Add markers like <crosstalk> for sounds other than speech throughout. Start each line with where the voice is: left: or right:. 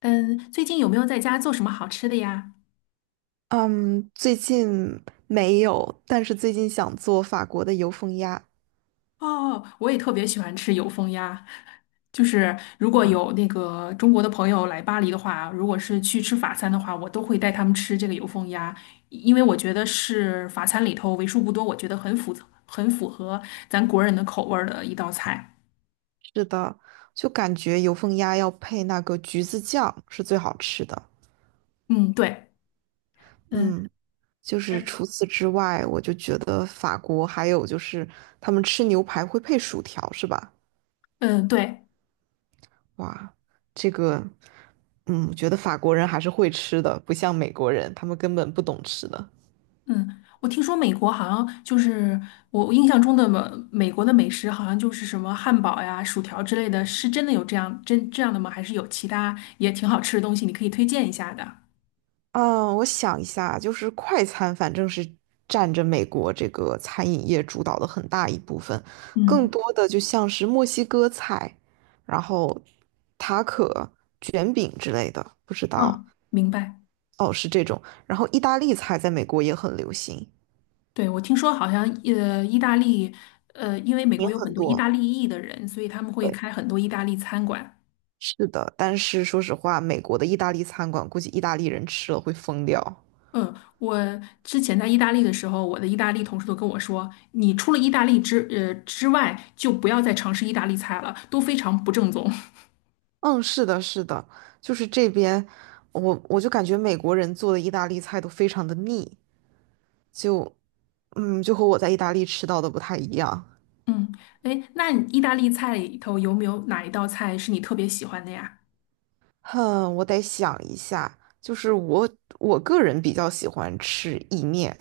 left: 嗯，最近有没有在家做什么好吃的呀？
right: 嗯，最近没有，但是最近想做法国的油封鸭
left: 哦，我也特别喜欢吃油封鸭，就是如果
right: 吗？
left: 有那个中国的朋友来巴黎的话，如果是去吃法餐的话，我都会带他们吃这个油封鸭，因为我觉得是法餐里头为数不多，我觉得很符合咱国人的口味儿的一道菜。
right: 是的，就感觉油封鸭要配那个橘子酱是最好吃的。
left: 嗯，对，嗯
right: 嗯，就是
left: 嗯
right: 除此之外，我就觉得法国还有就是他们吃牛排会配薯条，是吧？
left: 嗯，对。
right: 哇，这个，我觉得法国人还是会吃的，不像美国人，他们根本不懂吃的。
left: 嗯，我听说美国好像就是我印象中的美国的美食，好像就是什么汉堡呀、薯条之类的，是真的有这样真这样的吗？还是有其他也挺好吃的东西，你可以推荐一下的？
right: 嗯，我想一下，就是快餐反正是占着美国这个餐饮业主导的很大一部分，更
left: 嗯，
right: 多的就像是墨西哥菜，然后塔可、卷饼之类的，不知
left: 啊，
right: 道，
left: 明白。
right: 哦，是这种。然后意大利菜在美国也很流行，
left: 对，我听说好像意大利因为美国
right: 也
left: 有很
right: 很
left: 多意
right: 多。
left: 大利裔的人，所以他们会
right: 对。
left: 开很多意大利餐馆。
right: 是的，但是说实话，美国的意大利餐馆估计意大利人吃了会疯掉。
left: 嗯，我之前在意大利的时候，我的意大利同事都跟我说，你除了意大利之外，就不要再尝试意大利菜了，都非常不正宗。
right: 嗯，是的，是的，就是这边，我就感觉美国人做的意大利菜都非常的腻，就，就和我在意大利吃到的不太一样。
left: 嗯，哎，那你意大利菜里头有没有哪一道菜是你特别喜欢的呀？
right: 哼，我得想一下，就是我个人比较喜欢吃意面，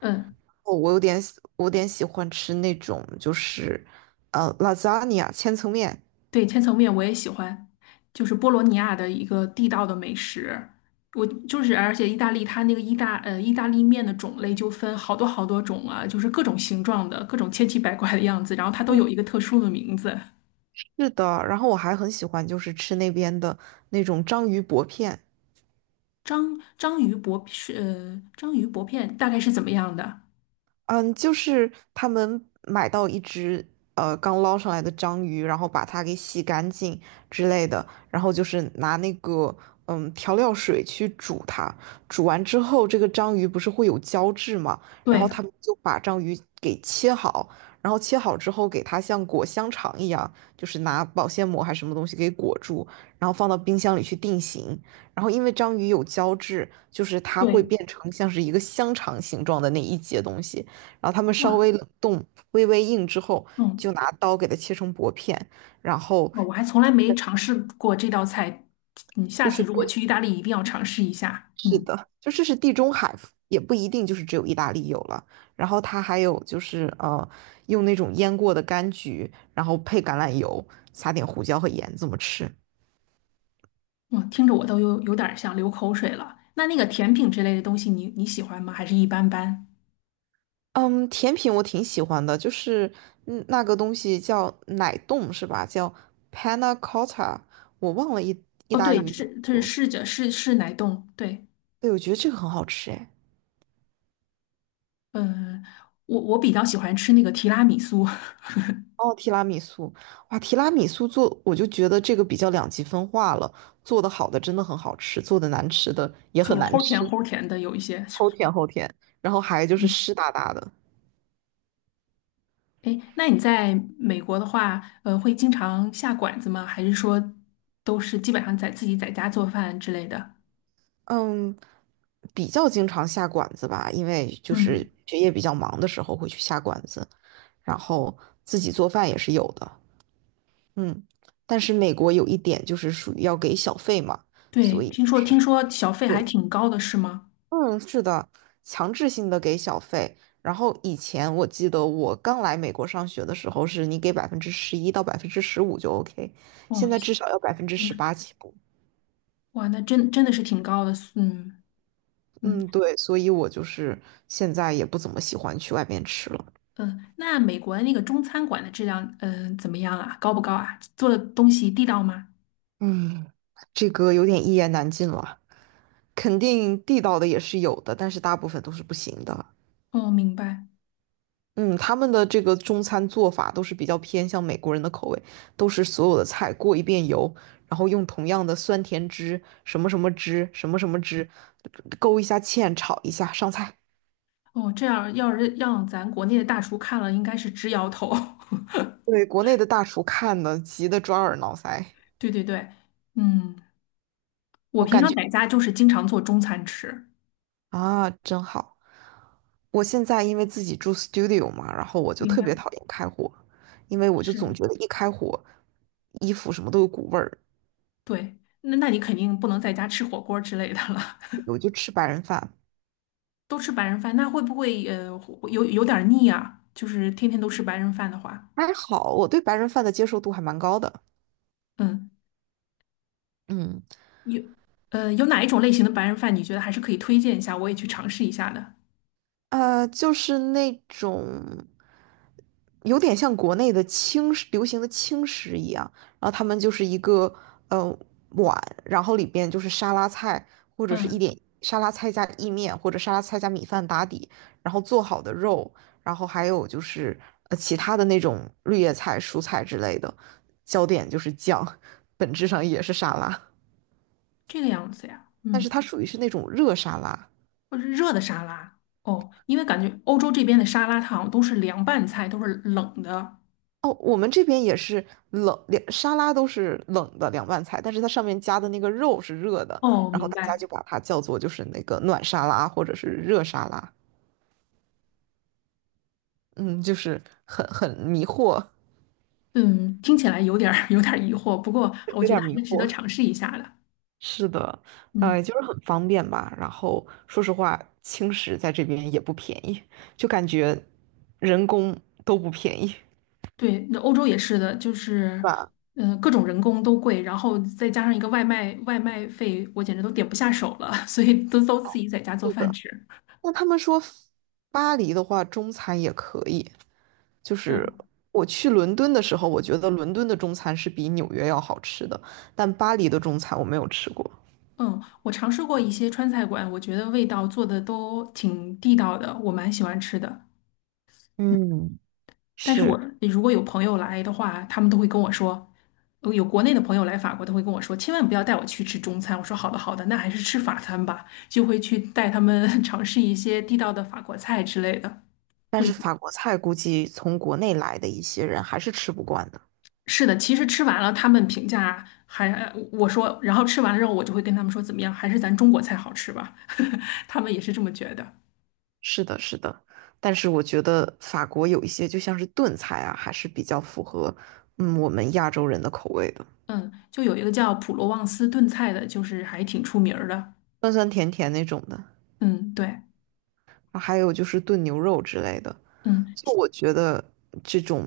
left: 嗯，
right: 哦，我有点喜欢吃那种就是，lasagna 千层面，
left: 对，千层面我也喜欢，就是波罗尼亚的一个地道的美食。我就是，而且意大利它那个意大利面的种类就分好多好多种啊，就是各种形状的，各种千奇百怪的样子，然后它都有一个特殊的名字。
right: 是的，然后我还很喜欢就是吃那边的那种章鱼薄片，
left: 章鱼薄片大概是怎么样的？
right: 嗯，就是他们买到一只刚捞上来的章鱼，然后把它给洗干净之类的，然后就是拿那个调料水去煮它，煮完之后这个章鱼不是会有胶质嘛，然后
left: 对
right: 他们就把章鱼给切好，然后切好之后给它像裹香肠一样，就是拿保鲜膜还是什么东西给裹住，然后放到冰箱里去定型，然后因为章鱼有胶质，就是它会
left: 对，
right: 变成像是一个香肠形状的那一节东西。然后他们稍
left: 哇，
right: 微冷冻、微微硬之后，
left: 嗯。
right: 就拿刀给它切成薄片，然后
left: 哦我还从来没尝试过这道菜，你下
right: 就
left: 次
right: 是跟
left: 如果去意大利一定要尝试一下。
right: 是
left: 嗯，
right: 的，就这是地中海，也不一定就是只有意大利有了。然后它还有就是用那种腌过的柑橘，然后配橄榄油，撒点胡椒和盐这么吃。
left: 哇，听着我都有点儿想流口水了。那那个甜品之类的东西你，你喜欢吗？还是一般般？
right: 嗯，甜品我挺喜欢的，就是那个东西叫奶冻是吧？叫 panna cotta，我忘了意意
left: 哦，
right: 大利
left: 对，
right: 语怎
left: 是
right: 么
left: 它是
right: 说。
left: 是着是是奶冻，对，
right: 对，我觉得这个很好吃哎。
left: 嗯、我比较喜欢吃那个提拉米苏，
right: 哦，提拉米苏，哇，提拉米苏做，我就觉得这个比较两极分化了。做的好的真的很好吃，做的难吃的
left: <laughs>
right: 也
left: 就
right: 很难
left: 齁甜
right: 吃，
left: 齁甜的有一些。
right: 齁甜齁甜，然后还就是
left: 嗯，
right: 湿哒哒的。
left: 哎，那你在美国的话，会经常下馆子吗？还是说都是基本上在自己在家做饭之类的？
right: 嗯，比较经常下馆子吧，因为就
left: 嗯。
right: 是学业比较忙的时候会去下馆子，然后自己做饭也是有的。嗯，但是美国有一点就是属于要给小费嘛，
left: 对，
right: 所以
left: 听
right: 就
left: 说
right: 是
left: 听说小费还
right: 贵。
left: 挺高的，是吗？
right: 嗯，是的，强制性的给小费。然后以前我记得我刚来美国上学的时候，是你给11%到15%就 OK，
left: 哦，
right: 现在至少要百分之十
left: 嗯
right: 八起步。
left: 哇，那真真的是挺高的，嗯嗯
right: 嗯，对，所以我就是现在也不怎么喜欢去外面吃了。
left: 嗯。那美国那个中餐馆的质量，嗯、怎么样啊？高不高啊？做的东西地道吗？
right: 嗯，这个有点一言难尽了，肯定地道的也是有的，但是大部分都是不行的。
left: 哦，明白。
right: 嗯，他们的这个中餐做法都是比较偏向美国人的口味，都是所有的菜过一遍油，然后用同样的酸甜汁、什么什么汁、什么什么汁，勾一下芡，炒一下，上菜。
left: 哦，这样要是让咱国内的大厨看了，应该是直摇头。<laughs>
right: 对，国内的大厨看的急得抓耳挠腮，
left: 对对对，嗯，我
right: 我
left: 平
right: 感
left: 常
right: 觉
left: 在家就是经常做中餐吃，
right: 啊，真好。我现在因为自己住 studio 嘛，然后我就
left: 明
right: 特别
left: 白，
right: 讨厌开火，因为我就
left: 是，
right: 总觉得一开火，衣服什么都有股味儿，
left: 对。那那你肯定不能在家吃火锅之类的了。
right: 我就吃白人饭。
left: 都吃白人饭，那会不会有点儿腻啊？就是天天都吃白人饭的话，
right: 还好，我对白人饭的接受度还蛮高的。
left: 嗯，
right: 嗯，
left: 有有哪一种类型的白人饭你觉得还是可以推荐一下，我也去尝试一下的？
right: 就是那种有点像国内的轻食，流行的轻食一样，然后他们就是一个呃碗，然后里边就是沙拉菜或者是一
left: 嗯，
right: 点沙拉菜加意面或者沙拉菜加米饭打底，然后做好的肉，然后还有就是其他的那种绿叶菜、蔬菜之类的，焦点就是酱，<laughs> 本质上也是沙拉，
left: 这个样子呀，
right: 但
left: 嗯，
right: 是它属于是那种热沙拉。
left: 或者是热的沙拉哦，因为感觉欧洲这边的沙拉它好像都是凉拌菜，都是冷的。
right: 哦，我们这边也是冷，连沙拉都是冷的凉拌菜，但是它上面加的那个肉是热的，
left: 哦，
right: 然后
left: 明
right: 大家
left: 白。
right: 就把它叫做就是那个暖沙拉或者是热沙拉，嗯，就是很迷惑，
left: 嗯，听起来有点儿 <laughs> 有点儿疑惑，不过我
right: 有
left: 觉
right: 点
left: 得还
right: 迷
left: 是值得
right: 惑。
left: 尝试一下的。
right: 是的，
left: 嗯。
right: 就是很方便吧。然后说实话，轻食在这边也不便宜，就感觉人工都不便宜，是
left: 对，那欧洲也是的，就是，
right: 吧？
left: 嗯、各种人工都贵，然后再加上一个外卖，外卖费我简直都点不下手了，<laughs> 所以都自己在家做饭吃。
right: 那他们说巴黎的话，中餐也可以。就是
left: 嗯
right: 我去伦敦的时候，我觉得伦敦的中餐是比纽约要好吃的，但巴黎的中餐我没有吃过。
left: 嗯，我尝试过一些川菜馆，我觉得味道做的都挺地道的，我蛮喜欢吃的。
right: 嗯，
left: 但是我
right: 是，
left: 如果有朋友来的话，他们都会跟我说，有国内的朋友来法国，他会跟我说，千万不要带我去吃中餐。我说好的好的，那还是吃法餐吧，就会去带他们 <laughs> 尝试一些地道的法国菜之类的。
right: 但
left: 会。
right: 是法国菜估计从国内来的一些人还是吃不惯的。
left: 是的，其实吃完了，他们评价还，我说，然后吃完了之后，我就会跟他们说怎么样，还是咱中国菜好吃吧，<laughs> 他们也是这么觉得。
right: 是的，是的，但是我觉得法国有一些就像是炖菜啊，还是比较符合我们亚洲人的口味的，
left: 嗯，就有一个叫普罗旺斯炖菜的，就是还挺出名儿的。
right: 酸酸甜甜那种的。
left: 嗯，对，
right: 还有就是炖牛肉之类的。
left: 嗯，
right: 就我觉得这种，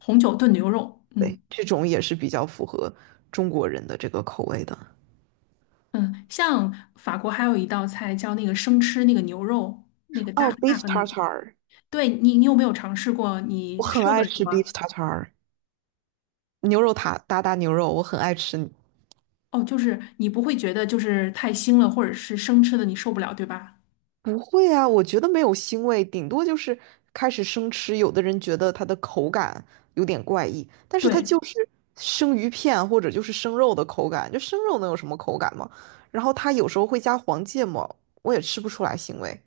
left: 红酒炖牛肉，
right: 对，
left: 嗯
right: 这种也是比较符合中国人的这个口味的。
left: 嗯，像法国还有一道菜叫那个生吃那个牛肉，那个大
right: 哦
left: 大
right: ，beef
left: 和那个，
right: tartar，
left: 对你，你有没有尝试过？
right: 我
left: 你
right: 很
left: 受
right: 爱
left: 得了
right: 吃
left: 吗？
right: beef tartar，牛肉塔达牛肉，我很爱吃。
left: 哦，就是你不会觉得就是太腥了，或者是生吃的你受不了，对吧？
right: 不会啊，我觉得没有腥味，顶多就是开始生吃。有的人觉得它的口感有点怪异，但是它
left: 对。
right: 就是生鱼片或者就是生肉的口感，就生肉能有什么口感吗？然后它有时候会加黄芥末，我也吃不出来腥味。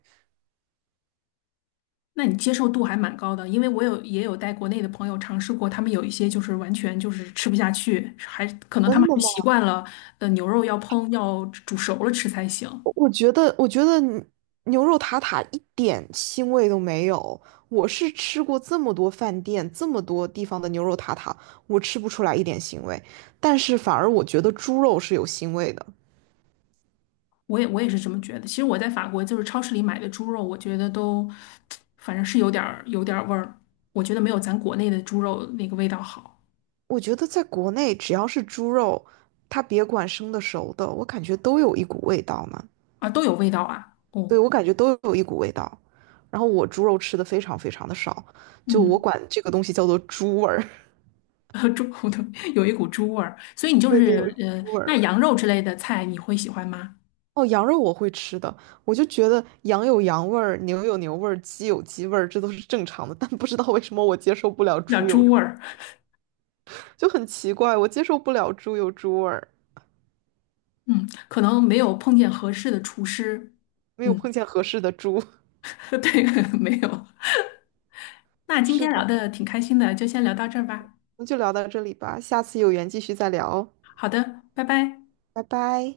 left: 那你接受度还蛮高的，因为我有也有带国内的朋友尝试过，他们有一些就是完全就是吃不下去，还可能他
right: 真
left: 们还
right: 的
left: 是
right: 吗？
left: 习惯了，牛肉要煮熟了吃才行。
right: 我觉得牛肉塔塔一点腥味都没有。我是吃过这么多饭店、这么多地方的牛肉塔塔，我吃不出来一点腥味。但是反而我觉得猪肉是有腥味的。
left: 我也是这么觉得。其实我在法国就是超市里买的猪肉，我觉得都反正是有点儿味儿，我觉得没有咱国内的猪肉那个味道好
right: 我觉得在国内，只要是猪肉，它别管生的熟的，我感觉都有一股味道呢。
left: 啊，都有味道啊。哦，
right: 对，我感觉都有一股味道。然后我猪肉吃的非常非常的少，就我
left: 嗯，
right: 管这个东西叫做猪味儿。
left: <laughs> 猪骨头有一股猪味儿，所以你
right: <laughs>
left: 就
right: 对，
left: 是
right: 有一股猪味
left: 那
right: 儿。
left: 羊肉之类的菜你会喜欢吗？
right: 哦，羊肉我会吃的，我就觉得羊有羊味儿，牛有牛味儿，鸡有鸡味儿，这都是正常的。但不知道为什么我接受不了
left: 有点儿
right: 猪有，
left: 猪味儿。
right: 就很奇怪，我接受不了猪有猪味儿，
left: 嗯，可能没有碰见合适的厨师。
right: 没有
left: 嗯，
right: 碰见合适的猪。<laughs>
left: <laughs> 对，没有。<laughs> 那今
right: 是
left: 天聊
right: 的，
left: 的挺开心的，就先聊到这儿吧。
right: 那就聊到这里吧，下次有缘继续再聊，
left: 好的，拜拜。
right: 拜拜。